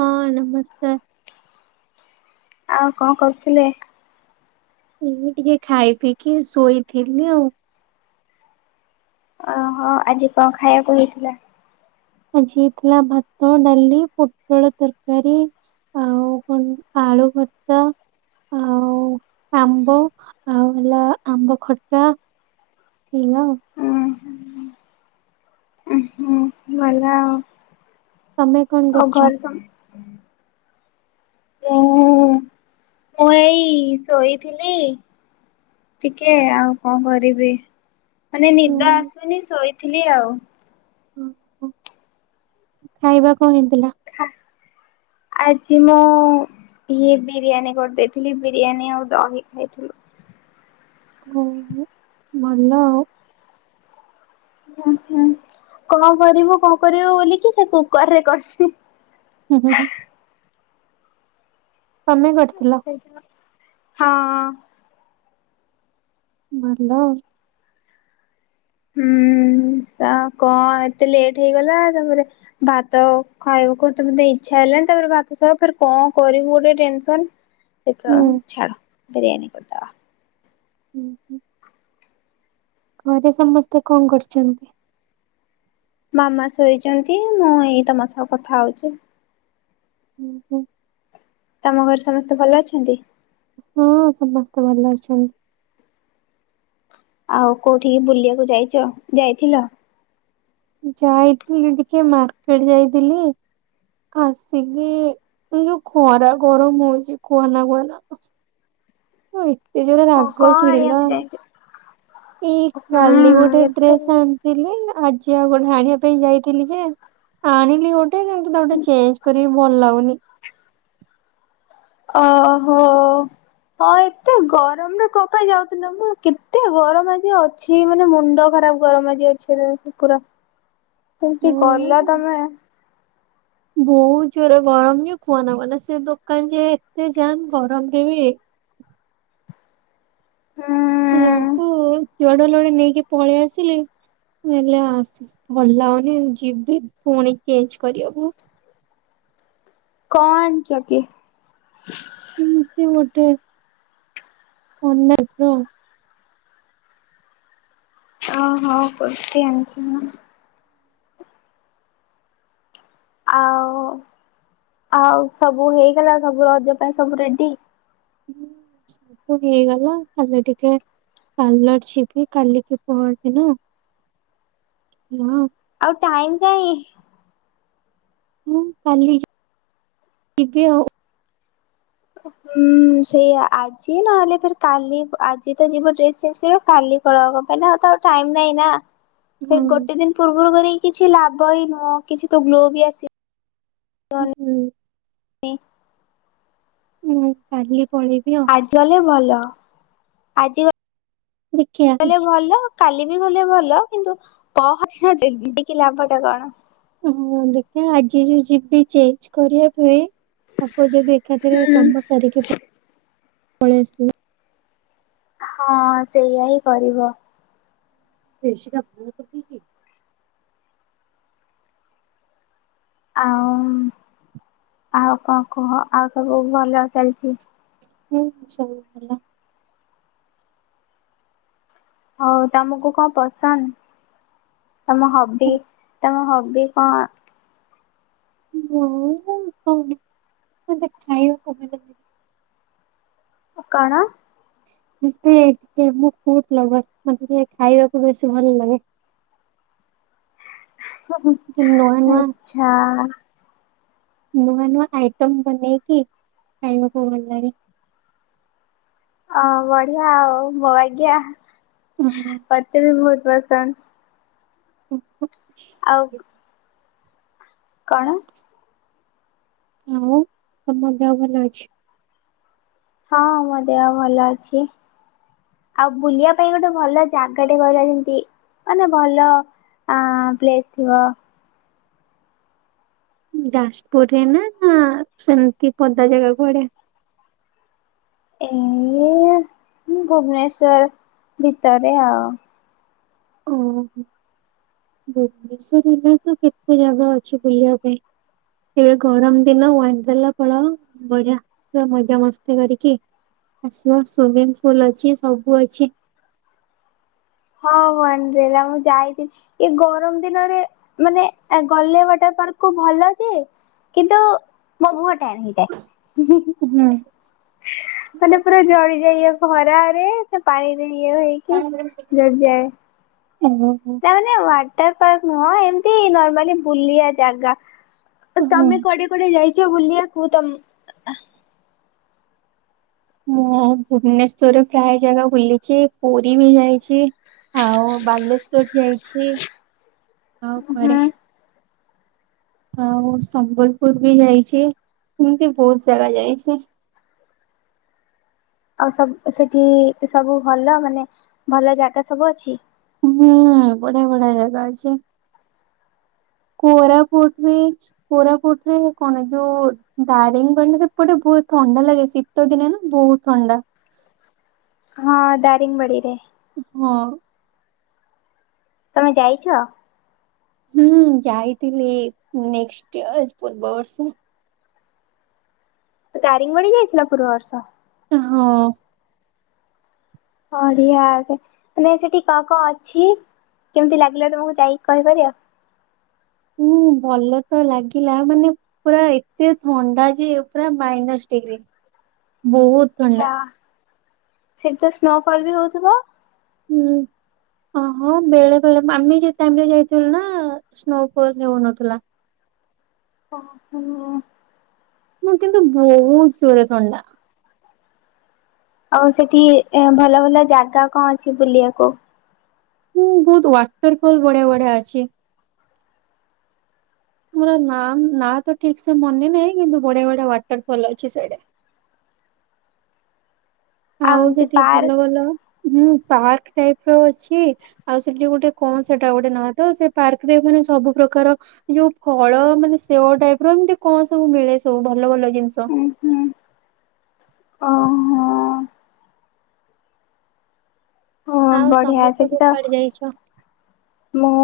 ହଁ ନମସ୍କାର। ଆଉ କଣ କରୁଥିଲେ? ଏଇ ଟିକେ ଖାଇ ପିଇକି ଶୋଇଥିଲି ଆଉ। ହଁ ଆଜି କଁ ଖାଇବାକୁ ହେଇଥିଲା? ଆଜି ହେଇଥିଲା ଭାତ, ଡ଼ାଲି, ପୋଟଳ ତରକାରୀ। ଆଉ କଣ ନି ଆଳୁ ଭର୍ତ୍ତା। ଆଉ ଆମ୍ବ ଆଉ ହେଲା ଆମ୍ବ ଖଟା। [unintelligible] ଉଁ ମାଡାମ। ତମେ। କଣ ଆଉ କରୁଛ? ଘର ସ [unintelligible] ମୁଁ ଏଇ ଶୋଇଥିଲି। ଟିକେ ଆଉ କଣ କରିବି ମାନେ ହୁଁ, ନିଦ ଆସୁନି ଶୋଇଥିଲି ଆଉ। ଓ ହୋ ଖାଇବା କଁ ହେଇଥିଲା? ଖା ଆଜି ମୁଁ ଇଏ ବିରିୟାନୀ କରିଦେଇଥିଲି ବିରିୟାନୀ ଆଉ ଦହି ଖାଇଥିଲୁ। ଓ ହୋ ଭଲ ଆଉ। କଣ କରିବୁ କଣ କରିବୁ ବୋଲିକି ସେ କୁକର ରେ କରିଛି। [unintelligible] ତମେ କରିଥିଲ? ହଁ। ଭଲ ଆଉ। ହୁଁ ସା କ ଏତେ ଲେଟ୍ ହେଇଗଲା ତାପରେ ଭାତ ଖାଇବାକୁ ତ ମତେ ଇଚ୍ଛା ହେଲାଣିି ତାପରେ ଭାତ ସବ ଫ କଣ କରିବୁ ଗୋଟେ ଟେନସନ। ସେ ହୁଁ। ତ ଛାଡ଼ ବିରିୟାନୀ କରିଦବା। ହୁଁ ହୁଁ। ଘରେ ସମସ୍ତେ କଣ କରୁଛନ୍ତି? ମାମା ଶୋଇଛନ୍ତି ମୁଁ ଏଇ ତମ ସହ କଥା ହଉଛି। ଉଁ ହୁଁ। ତମ ଘରେ ସମସ୍ତେ ଭଲ ଅଛନ୍ତି? ହଁ ସମସ୍ତେ ଭଲ ଅଛନ୍ତି। ଆଉ କୋଉଠିକି ବୁଲିବାକୁ ଯାଇଛ ଯାଇଥିଲ? ଯାଇଥିଲି ଟିକେ ମାର୍କେଟ ଯାଇଥିଲି। ଆସିକି ଏଇ ଯୋଉ ଖରା ଗରମ ହଉଛି କୁହନା କୁହନା। ଉଁ ଏତେ ଜୋର ଓ ରାଗ କଣ ଚିଡ଼ିଲା। ଆଣିବାକୁ ଯାଇଥିଲ ଏଇ କାଲି ଗୋଟେ ହୁଁ ଏତ ଡ୍ରେସ ଆଣିଥିଲି ଆଜି ଆଉ ଗୋଟେ ଆଣିବା ପାଇଁ ଯାଇଥିଲି ଯେ ଆଣିଲି ଗୋଟେ କିନ୍ତୁ ତାକୁ ଟିକେ ଚେଞ୍ଜ କରିବି ଭଲ ଲାଗୁନି। ଓହୋ। ହଁ ଏତେ ଗରମରେ କଁ ପାଇଁ ଯାଉଥିଲ ମ କେତେ ଗରମ ଆଜି। ଛି ମାନେ ମୁଣ୍ଡ ଖରାପ ଗରମ ଆଜି ରା ଅଛି ପୁରା। କେମିତି ଗଲ ତମେ। [unintelligible] ବହୁତ ଜୋରରେ ଗରମ ଯୋଉ କୁଅନା କୁଅନା ସେ ଦୋକାନ ଯେ ଏତେ ଯାମ୍ ଗରମରେ ବି। ହୁଁ। ଦି ଜଣଙ୍କୁ ଜଆଡେ ଆଡେ ନେଇକି ପଳେଇ ଆସିଲେ ହେଲେ ଆସି ଭଲ ଲାଗୁନି ଯିବି ପୁଣି ଚେଞ୍ଜ କରିବାକୁ। କଣ ଆଣଚ କି? ଏମିତି ଗୋଟେ ଅନଲାଇନ ରୁ। ଓହୋ କୁର୍ତି ଆଣିଚି। ଆଉ ଆଉ ସବୁ ହେଇଗଲା ସବୁ ରଜ ପାଇଁ ସବୁ ରେଡି। ହୁଁ ସବୁ ହେଇଗଲା ଖାଲି ଟିକେ ପାଲର ଯିବି କାଲିକି ପହର ଦିନ ହଁ। ଆଉ ଟାଇମ କାଇଁ? ମୁଁ କାଲି ଯିବି ଆଉ। ହୁଁ ସେୟା ଆଜି ନହେଲେ ଫ କାଲି ଆଜି ତ ଯିବ ଡ୍ରେସ୍ ଚେଞ୍ଜ କର କାଲି ପ [unintelligible] ତ ଆଉ ଟାଇମ ନାଇଁ ନା। ସେଇ ହଁ ଗୋଟେ ଦିନ ପୂର୍ବରୁ କରିକି କିଛି ଲାଭ ବିି ନୁହଁ କିଛି ତ ଗ୍ଲୋ ବି ଆସିବ। ହୁଁ ହୁଁ। ଇଁ। ହୁଁ କାଲି ପଳେଇବି ଆଉ। ତାହାଲେ ଭଲ ଆଜି ଦେଖିଆ ଗ ଲେ ଭଲ। କାଲି ବି ଗଲେ ଭଲ କିନ୍ତୁ ପହନା ଜ ଟିକି ଲାଭ ଟା କଣ। ହୁଁ ଦେଖିବା ଆଜି ଯୋଉ ଯିବି ଚେଞ୍ଜ କରିବା ପାଇଁ ହବ ଯଦି ଏକାଥରେ ହୁଁ। କାମ ସାରିକି ପଳେଇ ଆସିବ। ହଁ ସେଇଆା ହିଁ କରିବ। ରିଷିକା ଭୁଁ କରିଦେଇଚି କି? ଆଉ ଆଉ କଣ କୁହ ଆଉ ସବୁ ଭଲ ଚାଲିଚି? ହୁଁ ସବୁ ଭଲ। ହଉ ତମକୁ କଣ ପସନ୍ଦ? ତମ ହବି ତମ ହବି କଣ? ମୁଁ କଣ ମତେ ଖାଇବାକୁ ଭଲ ଲାଗେ। ଓ କଣ? ମୁ ଟିକେ ଟିକେ ଫୂଡ଼ ଲଭର। ମତେ ଟିକେ ଖାଇବାକୁ ବେଶି ଭଲ ଲାଗେ। ଟିକେ ନୂଆ ନୂଆ ଆଚ୍ଛା। ନୂଆ ନୂଆ ଆଇଟମ ବନେଇକି ଖାଇବାକୁ ଭଲ ଲାଗେ। ଅ ବଢିଆ ଆଉ ମୋ ବାଗିଆ ହଁ ମତେ ବି ବହୁତ ପସନ୍ଦ। [inaudible] ଆଉ କଣ? ଆଉ ତମ ଦେହ ଭଲ ଅଛି? ହଁ ମୋ ଦେହ ଭଲ ଅଛି। ଆଉ ବୁଲିବା ପାଇଁ ଗୋଟେ ଭଲ ଜାଗାଟେ କହିଲ ଯେମତି ମାନେ ଭଲ ଆଁ ପ୍ଲେସ ଥିବ। ଯାଜପୁର ରେ ନା ନା ସେମିତି ପଦା ଜାଗା କୁଆଡେ? ଏ ଭୁବନେଶ୍ୱର ଭିତରେ ଆଉ। [inaudible] ଭୁବନେଶ୍ଵର ହେଲେ ତ କେତେ ଜାଗା ଅଛି ବୁଲିବା ପାଇଁ। ଏବେ ଗରମ ଦିନ ୱାଣ୍ଡେର୍ଲା ପଳାଅ। ବଢିଆ ପୁରା ମଜା ମସ୍ତି କରିକି ଆସିବ। ସୁଵଇମିଙ୍ଗ ପୁଲ ଅଛି ସବୁ ଅଛି। ହଁ ୱାଣ୍ଡରେଲା ମୁଁ ଯାଇଥିଲି। ଏ ଗରମ ଦିନରେ ମାନେ ଗଲେ ୱାଟର ପାର୍କ କୁ ଭଲ ଯେ କିନ୍ତୁ ମୋ ମୁହଁ ଟ୍ୟାନ ହେଇଯାଏ। ହୁଁ। ମାନେ ପୁରା ଜଳି ଯାଇ ଇ ଖରାରେ ସେ ପାଣିରେ ଇଏ ହେଇ ଓ ହୋ। ତା ମାନେ ୱାଟର ପାର୍କ ନୁହଁ ଏମିତି ନର୍ମାଲି ବୁଲିବା ଜାଗା ହଁ ତମେ କୁଆଡେ ତମେ କୁଆଡେ ଯାଇଛ ବୁଲିବାକୁ ତମ ମୁଁ ଭୁବନେଶ୍ଵରରେ ପ୍ରାୟ ଜାଗା ବୁଲିଛି ପୁରୀ ବି ଯାଇଛି। ଆଉ ବାଲେଶ୍ଵର ଯାଇଛି ଆଉ ହୁଁ କୁଆଡେ? ଆଉ ସମ୍ବଲପୁର ବି ଯାଇଛି ଏମିତି ବହୁତ ଜାଗା ଯାଇଛି। ଆଉ ସବୁ ସେଠି ସବୁ ଭଲ ମାନେ ଭଲ ଜାଗା ସବୁ ଅଛି? ହୁଁ ବଢିଆ ବଢିଆ ଜାଗା ଅଛି କୋରାପୁଟ ବି କୋରାପୁଟ ରେ କଣ ଯୋଉ ଦାରିଙ୍ଗ ବାଡ଼ି ସେପଟେ ବହୁତ ଥଣ୍ଡା ଲାଗେ ଶୀତ ଦିନେ ନା ବହୁତ ଥଣ୍ଡା। ହଁ ଦାରିଙ୍ଗ ବାଡ଼ିରେ। ହଁ। ତମେ ଯାଇଛ? ହୁଁ ଯାଇଥିଲି ନେକ୍ସଟ୍ ୟଅର ପୂର୍ବ ବର୍ଷ। ଦାରିଙ୍ଗବାଡ଼ି ଯାଇଥିଲ ପୂର୍ବ ବର୍ଷ? ହଁ। ବଢିଆ ସେ ମାନେ ସେଠି କ କଣ ଅଛି କେମିତି ଲାଗିଲା ତମକୁ ଯାଇକି କହିପାରିବ? ହୁଁ ଭଲ ତ ଲାଗିଲା ମାନେ ପୁରା ଏତେ ଥଣ୍ଡା ଯେ ପୁରା ମାଇନସ ଡିଗ୍ରୀ ବହୁତ୍। ଆଛା ସେଠି ତ ସ୍ନୋ ଫଲ ବି ହଉଥିବ? ହୁଁ। ଓହୋ ବେଳେ ବେଳେ ଆମେ ଯେ ଟାଇମିରେ ଯାଇଥିଲୁ ନା ସ୍ନୋଫଲ ହେଉନଥିଲା। ହ ହୁଁ। ମୁଁ କିନ୍ତୁ ବହୁତ ଜୋର ଥଣ୍ଡା। ଆଉ ସେଠି ଭଲ ଭଲ ଜାଗା କଣ ଅଛି ବୁଲିବାକୁ? ହୁଁ ବହୁତ ୱାଟର ଫଲ ବଢିଆ ବଢିଆ ଅଛି। ମୋର ନା ନାଁ ତ ଠିକ ସେ ମନେ ନାହିଁ କିନ୍ତୁ ବଢିଆ ବଢିଆ ୱାଟରଫଲ ଅଛି ସେଇଆଡେ। ଆଉ ଏମିତି ସେଠି ପାର୍କ ଭଲ ଭଲ ହଁ ପାର୍କ ଟାଇପର ଅଛି ଆଉ ସେଠି ଗୋଟେ କଣ ସେଟା ଗୋଟେ ନା ତ ସେ ପାର୍କ ରେ ମାନେ ସବୁ ପ୍ରକାର ଯୋଉ ଫଳ ମାନେ ସେଓ ଟାଇପ ର ଏମିତି କଣ ସବୁ ମିଳେ ସବୁ ଭଲ ଭଲ ଜିନିଷ। ଉଁ ହୁଁ ଓହୋ। ହଁ ଆଉ ବଢିଆ ତମେ ସେଠି ସବୁ ତ କୁଆଡେ ଯାଇଛ? ମୁଁ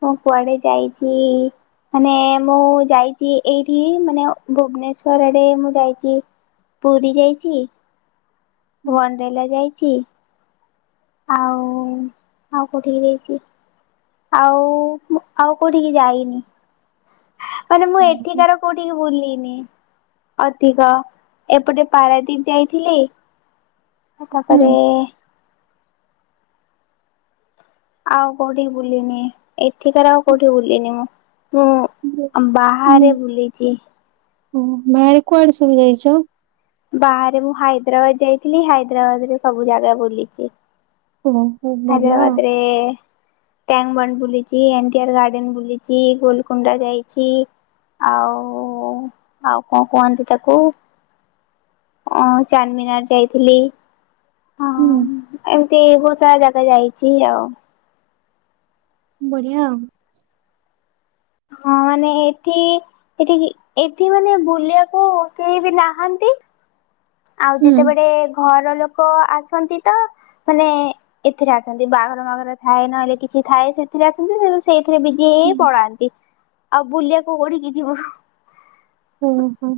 ମୁଁ କୁଆଡେ ଯାଇଛି? ମାନେ ମୁଁ ଯାଇଛି ଏଇଠି ମାନେ ଭୁବନେଶ୍ଵର ଆଡେ ମୁଁ ଯାଇଛି। ପୁରୀ ଯାଇଛି। ୱାଣ୍ଡେର୍ଲା ଯାଇଛି। ଆଉ ଆଉ କୋଉଠି କି ଯାଇଛି? ଆଉ ଆଉ କୋଉଠିକି ଯାଇନି ମାନେ ମୁଁ ଏଠିକାର କୋଉଠିକି ବୁଲିନି ଅଧିକ ଏପଟେ ପାରାଦୀପ ଯାଇଥିଲି। ହୁଁ। ତାପରେ ହୁଁ ଆଉ କୋଉଠିକି ବୁଲିିନି ଏଠିକାର ଆଉ କୋଉଠି ବୁଲିିନି ମୁଁ ମୁଁ ବାହାରେ ବୁଲିଛି। ଓ ବାହାରେ କୁଆଡେ ସବୁ ଯାଇଛ? ବାହାରେ ମୁଁ ହାଇଦ୍ରାବାଦ ଯାଇଥିଲି ହାଇଦ୍ରାବାଦ ରେ ସବୁ ଜାଗା ବୁଲିଛି। ଓହୋ ଭଲ ଆଉ ହାଇଦ୍ରବାଦରେ ଟ୍ୟାଙ୍କ ବଣ୍ଡ ବୁଲିଛି ଇଡେନ ଗାର୍ଡେନ ବୁଲିଛି ଗୋଲକୁଣ୍ଡା ଯାଇଛି। ଆଉ ଆଉ କଣ କୁହନ୍ତି ତାକୁ? ଅ ଚାନ୍ଦମିନାର ଯାଇଥିଲି। ହୁଁ। ଏମତି ବହୁତ ସାରା ଜାଗା ଯାଇଛି ଆଉ। ବଢିଆ ଆଉ। ହଁ ମାନେ ଏଠି ଏଠି ଏଠି ମାନେ ବୁଲିଆକୁ କେହି ବି ନାହାନ୍ତି। ଆଉ ହୁଁ। ଯେତେବେଡେ ଘର ଲୋକ ଆସନ୍ତି ତ ମାନେ ଏଥିରେ ଆସନ୍ତି ବାହାଘର ମାଘର ଥାଏ ନହେଲେ କିଛି ଥାଏ ସେଥିରେ ଆସନ୍ତି [unintelligible] ସେଇଥିରେ ବିଜି ଏଇଏଇ ପଳାନ୍ତି ଆଉ ବୁଲିଆକୁ କୋଠିକି ଯିବୁ। ଓ ହୋ।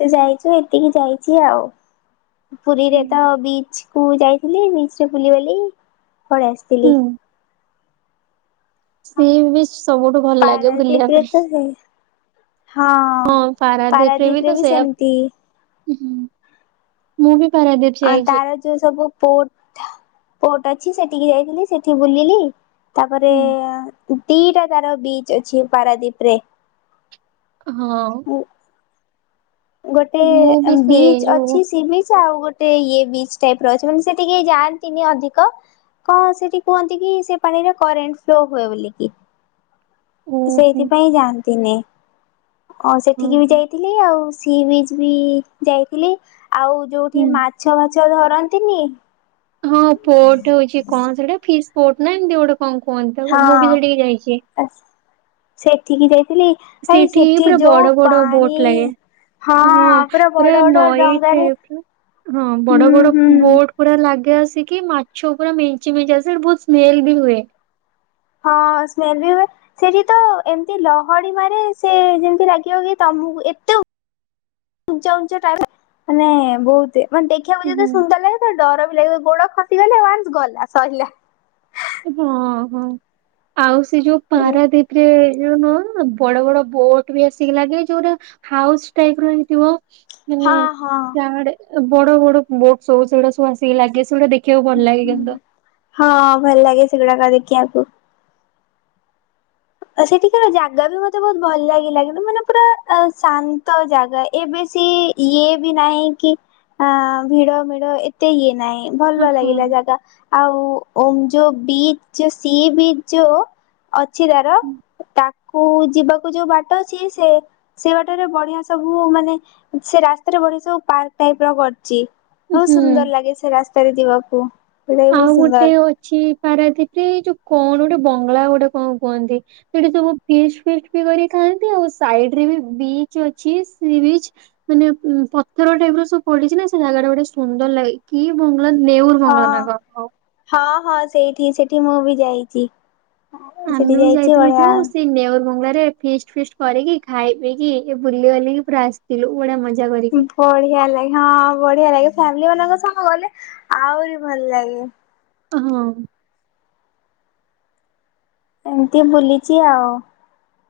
ତ ଯାଇଚୁ ଏତିକି ଯାଇଚି ଆଉ ପୁରୀରେ ତ ବିଚ୍। କୁ ଯାଇଥିଲି ବିଚ୍ ରେ ବୁଲିବାଲି ପଳେଇ ହୁଁ। ଆସିତିଲି। ସି ବିଚ୍ ସବୁଠୁ ଭଲ ଲାଗେ ବୁଲିଆ ପାରାଦୀପରେ ପାଇଁ। ତ ସେ ହଁ ହଁ ପାରାଦୀପ୍ ରେ ବି ସେମିତି। ଉଁହୁଁ ମୁଁ ବି ପାରାଦୀପ୍ ଯାଇଚି। ତାର ଯୋଉ ସବୁ ପୋର୍ଟ ପୋର୍ଟ ଅଛି ସେଟିକି ଯାଇଥିଲି ସେଠି ବୁଲିଲି। ତାପରେ ହୁଁ ଦିଟା ତାର ବିଚ୍ ଅଛି ପାରାଦୀପ୍ ରେ। ହଁ। ଗୋଟେ ମୁଁ ବି ସେ ବିଚ୍ ଯୋଉ ଅଛି ସି ବିଚ୍ ଆଉ ଗୋ ଟେ ଇଏ ବିଚ୍ ଟାଇପ୍ ର ଅଛି ମାନେ ସେଠି କେଇ ଯାଆନ୍ତିନି ଅଧିକ। କଁ ସେଠି କୁହନ୍ତି କି ସେ ପାଣିରେ କରେଣ୍ଟ୍ ଫ୍ଲୋ ହୁଏ ବୋଲିକି। ଓ ହୋ ସେଇଥିପାଇଁ ଯାଆନ୍ତିନି ଆଉ ଓ ସେଠିକି ବି ହୋ ଯାଇଥି ଲି ଆଉ ସି ବିଚ୍ ବି ଯାଇଥିଲି ଆଉ ଯୋଉଠି ହୁଁ ମାଛ ଭାଛ ଯୋଉ ଧରନ୍ତିନି। ହଁ ପୋର୍ଟ ଅଛି କଁ ସେଟା ଫିସ୍ ପୋର୍ଟ ନା ଏମତି ଗୋଟେ କଁ କୁହନ୍ତି ତାକୁ ମୁଁ ବି ସେଠିକି ଯାଇଚି। ଆସ୍ ସେଠିକି ଯାଇଥିଲି। ଭାଇ ସେଠି ପୁରା ଯୋଉ ବଡ ବଡ ପାଣି ବୋଟ ଲାଗେ। ହଁ ବଡ ପୁରା ବଡ ନଈ ଡଙ୍ଗାରେ ଟାଇପର ହଁ ବଡ ହୁଁ ବଡ ହୁଁ। ବୋଟ୍ ପୁରା ଲାଗେ ଆସିକି ମାଛ ପୁରା ମେଞ୍ଚେ ମେଞ୍ଚେ ଆସେ ବହୁତ୍ ସ୍ମେଲ ବି ହୁଏ। ହଁ ସ୍ମେଲ ବି ଉଏ। ସେଠି ତ ଏମତି ଲହଡି ମାରେ ସେ ଯେମିତି ଲାଗିବ କି ତମକୁ ଏତେ ଉଞ୍ଚା ଉଞ୍ଚା [unintelligible] ମାନେ ବହୁତୁ ଏ ମାନେ ଦେଖିଆକୁ ଯେତେ ହୁଁ ସୁନ୍ଦର ଲାଗେ ତା ଡର ବି ଲାଗେ ଗୋଡ ଖସିଗଲେ ୱାନ୍ସ୍ ଗଲା ସହିଲା। ହଁ ହଁ ଆଉ ସେ ଯୋଉ ପାରାଦୀପ୍ କ୍ରେ ଯଉ ନୁଅ ବଡ ବଡ ବୋଟ ବି ଆସିକି ଲାଗେ ଯୋଉରା ହାଉସ୍ ଟାଇପ୍ ର ହେଇଥିବ ମାନେ ହଁ ହଁ ଯା ବଡ ବଡ ବୋଟ ସବୁ ସେଗୁଡା ସବୁ ଆସିକି ଲାଗେ ସେଗୁଡା ଦେଖିଆକୁ ଭଲ ଲାଗେ କିନ୍ତୁ। ହଁ ଭଲ ଲାଗେ ସେଗୁଡାକ ଦେଖିଆକୁ। ଆ ସେଠିକାର ଜାଗା ବି ମତେ ବହୁତ୍ ଭଲ ଲାଗିଲା କିନ୍ତୁ ମାନେ ପୁରା ଆ ଶାନ୍ତ ଜାଗା ଏବେ ସି ଇଏ ବି ନାହିଁ କି ଆ ଭିଡ଼ ଭିଡ଼ ଏ ତେ ଇଏ ନାହିଁ ଭଲ ଓହୋ। ଲାଗିଲା ଜାଗା। ଆଉ ଓମ୍ ଯୋଉ ବିଚ୍ ଯୋଉ ସି ବିଚ୍ ଯୋଉ ଅଛି ତାର ତାକୁ ଯିବାକୁ ଯୋଉ ବାଟ ଅଛି ସେ ସେ ବାଟରେ ବଢିଆ ସବୁ ମାନେ ସେ ରାସ୍ତାରେ ବଢିଆ ସବୁ ପାର୍କ ଟାଇପ୍ ର କରିଚି। ବହୁ ସୁନ୍ଦର ହୁଁ ଲାଗେ ସେ ରାସ୍ତାରେ ଯିବାକୁ। ସେଇଟା ବି ଆଉ ବହୁତ ସୁନ୍ଦର ଗୋଟେ ଅଛି ପାରାଦୀପ୍ ରେ ଏଇ ଯୋଉ କଣ ଓଟେ ବଙ୍ଗଳା ଗୋଟେ କଁ କୁହନ୍ତି। ସେଠି ସବୁ ଫିଷ୍ଟି ଫିଷ୍ଟି ବି କରି ଖାଆନ୍ତି ଆଉ ସାଇଡ୍ ରେ ବି ବିଚ୍ ଅଛି ସି ବିଚ୍। ମାନେ ଉଁ ପଥର ଟାଇପ୍ ର ସବୁ ପଡିଚି ନା ସେ ଜାଗା ଟା ଗୋଟେ ସୁନ୍ଦର ଲାଏ। କି ବଙ୍ଗଳା ନେଉର୍ ହଁ। ବଙ୍ଗଳା ନା କଁ। ହଁ ହଁ ସେଇଠି ସେଠି ମୁଁ ବି ଯାଇଚି। ଆମେ ସେଠି ବି ଯାଇଛି ଯାଇଥିଲୁ ବଢିଆ ଯୋଉ ସେଇ ନେଉର୍ ବଙ୍ଗଲାରେ ଫିଷ୍ ଫିଷ୍ଟି କରିକି ଖାଇ ପିକି ବୁଲିବାଲିକି ପୁରା ଆସିତିଲୁ ବଢ଼ିଆ ମଜା କରିକି। ବଢିଆ ଲାଗେ ହଁ ବଢିଆ ଲାଗେ ଫ୍ୟାମିଲି ମାନଙ୍କ ସହ ଗଲେ ଆଉରି ଭଲ ଲାଗେ। ହଁ। ଏମିତି ବୁଲିଚି ଆଉ।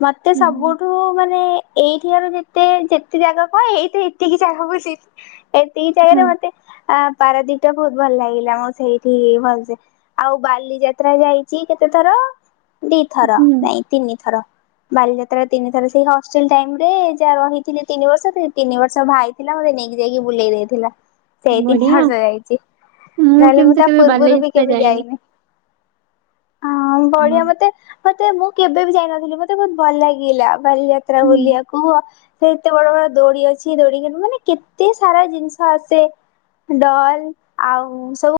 ମତେ ହୁଁ ସବୁଠୁ ମାନେ ଏଇଠିକାର ଯେତେ ଯେତେ ଜାଗା କଣ ଏଇତ ଏତିକି ଜାଗା ବୁଲି ଏତିକି ହଁ ଜାଗାରେ ମତେ ଆ ପାରାଦ୍ଵୀପଟା ବୋହୁତ ଭଲ ଲାଗିଲା। ମୁଁ ସେଇଠି ହି ଭଲସେ ଆଉ ବାଲି ଯାତ୍ରା ଯାଇଚି କେତେଥର ଦିଥର ହୁଁ ନାଇଁ ତିନିଥର। ବାଲିଯାତ୍ରା ତିନି ଥର ସେଇ ହଷ୍ଟେଲ ଟାଇମ୍ ରେ ଯାହା ରହିଥିଲି ତିନି ବର୍ଷ ସେଇ ତିନି ବର୍ଷ ଭାଇ ଥିଲା ମୋତେ ନେଇକି ଯାଇକି ବୁଲେଇ ଦେଇଥିଲା। ସେଇ ତିନି ବଢିଆ ଆଉ ବର୍ଷ ଯାଇଚି ନହେଲେ ମୁଁ କିନ୍ତୁ ତା କେବେ ପୂର୍ବରୁ ବି ବାଲିଯାତ୍ରା କେବେ ଯାଇନି। ହଁ ବଢିଆ ମ ତେ ମତେ ମୁଁ କେବେ ବି ଯାଇନଥିଲି ମତେ ବୋହୁତ ଭଲ ଲାଗିଲା ବାଲିଯାତ୍ରା ହୁଁ। ବୁଲିବାକୁ। ସେ ଏତେ ବଡ ବଡ ଦୋଳି ଅଛି। ଦୋଳି କିନ୍ତୁ ମାନେ କେତେ ସାରା ଜିନିଷ ଆସେ। ଡଲ୍ ଆଉ ସବୁ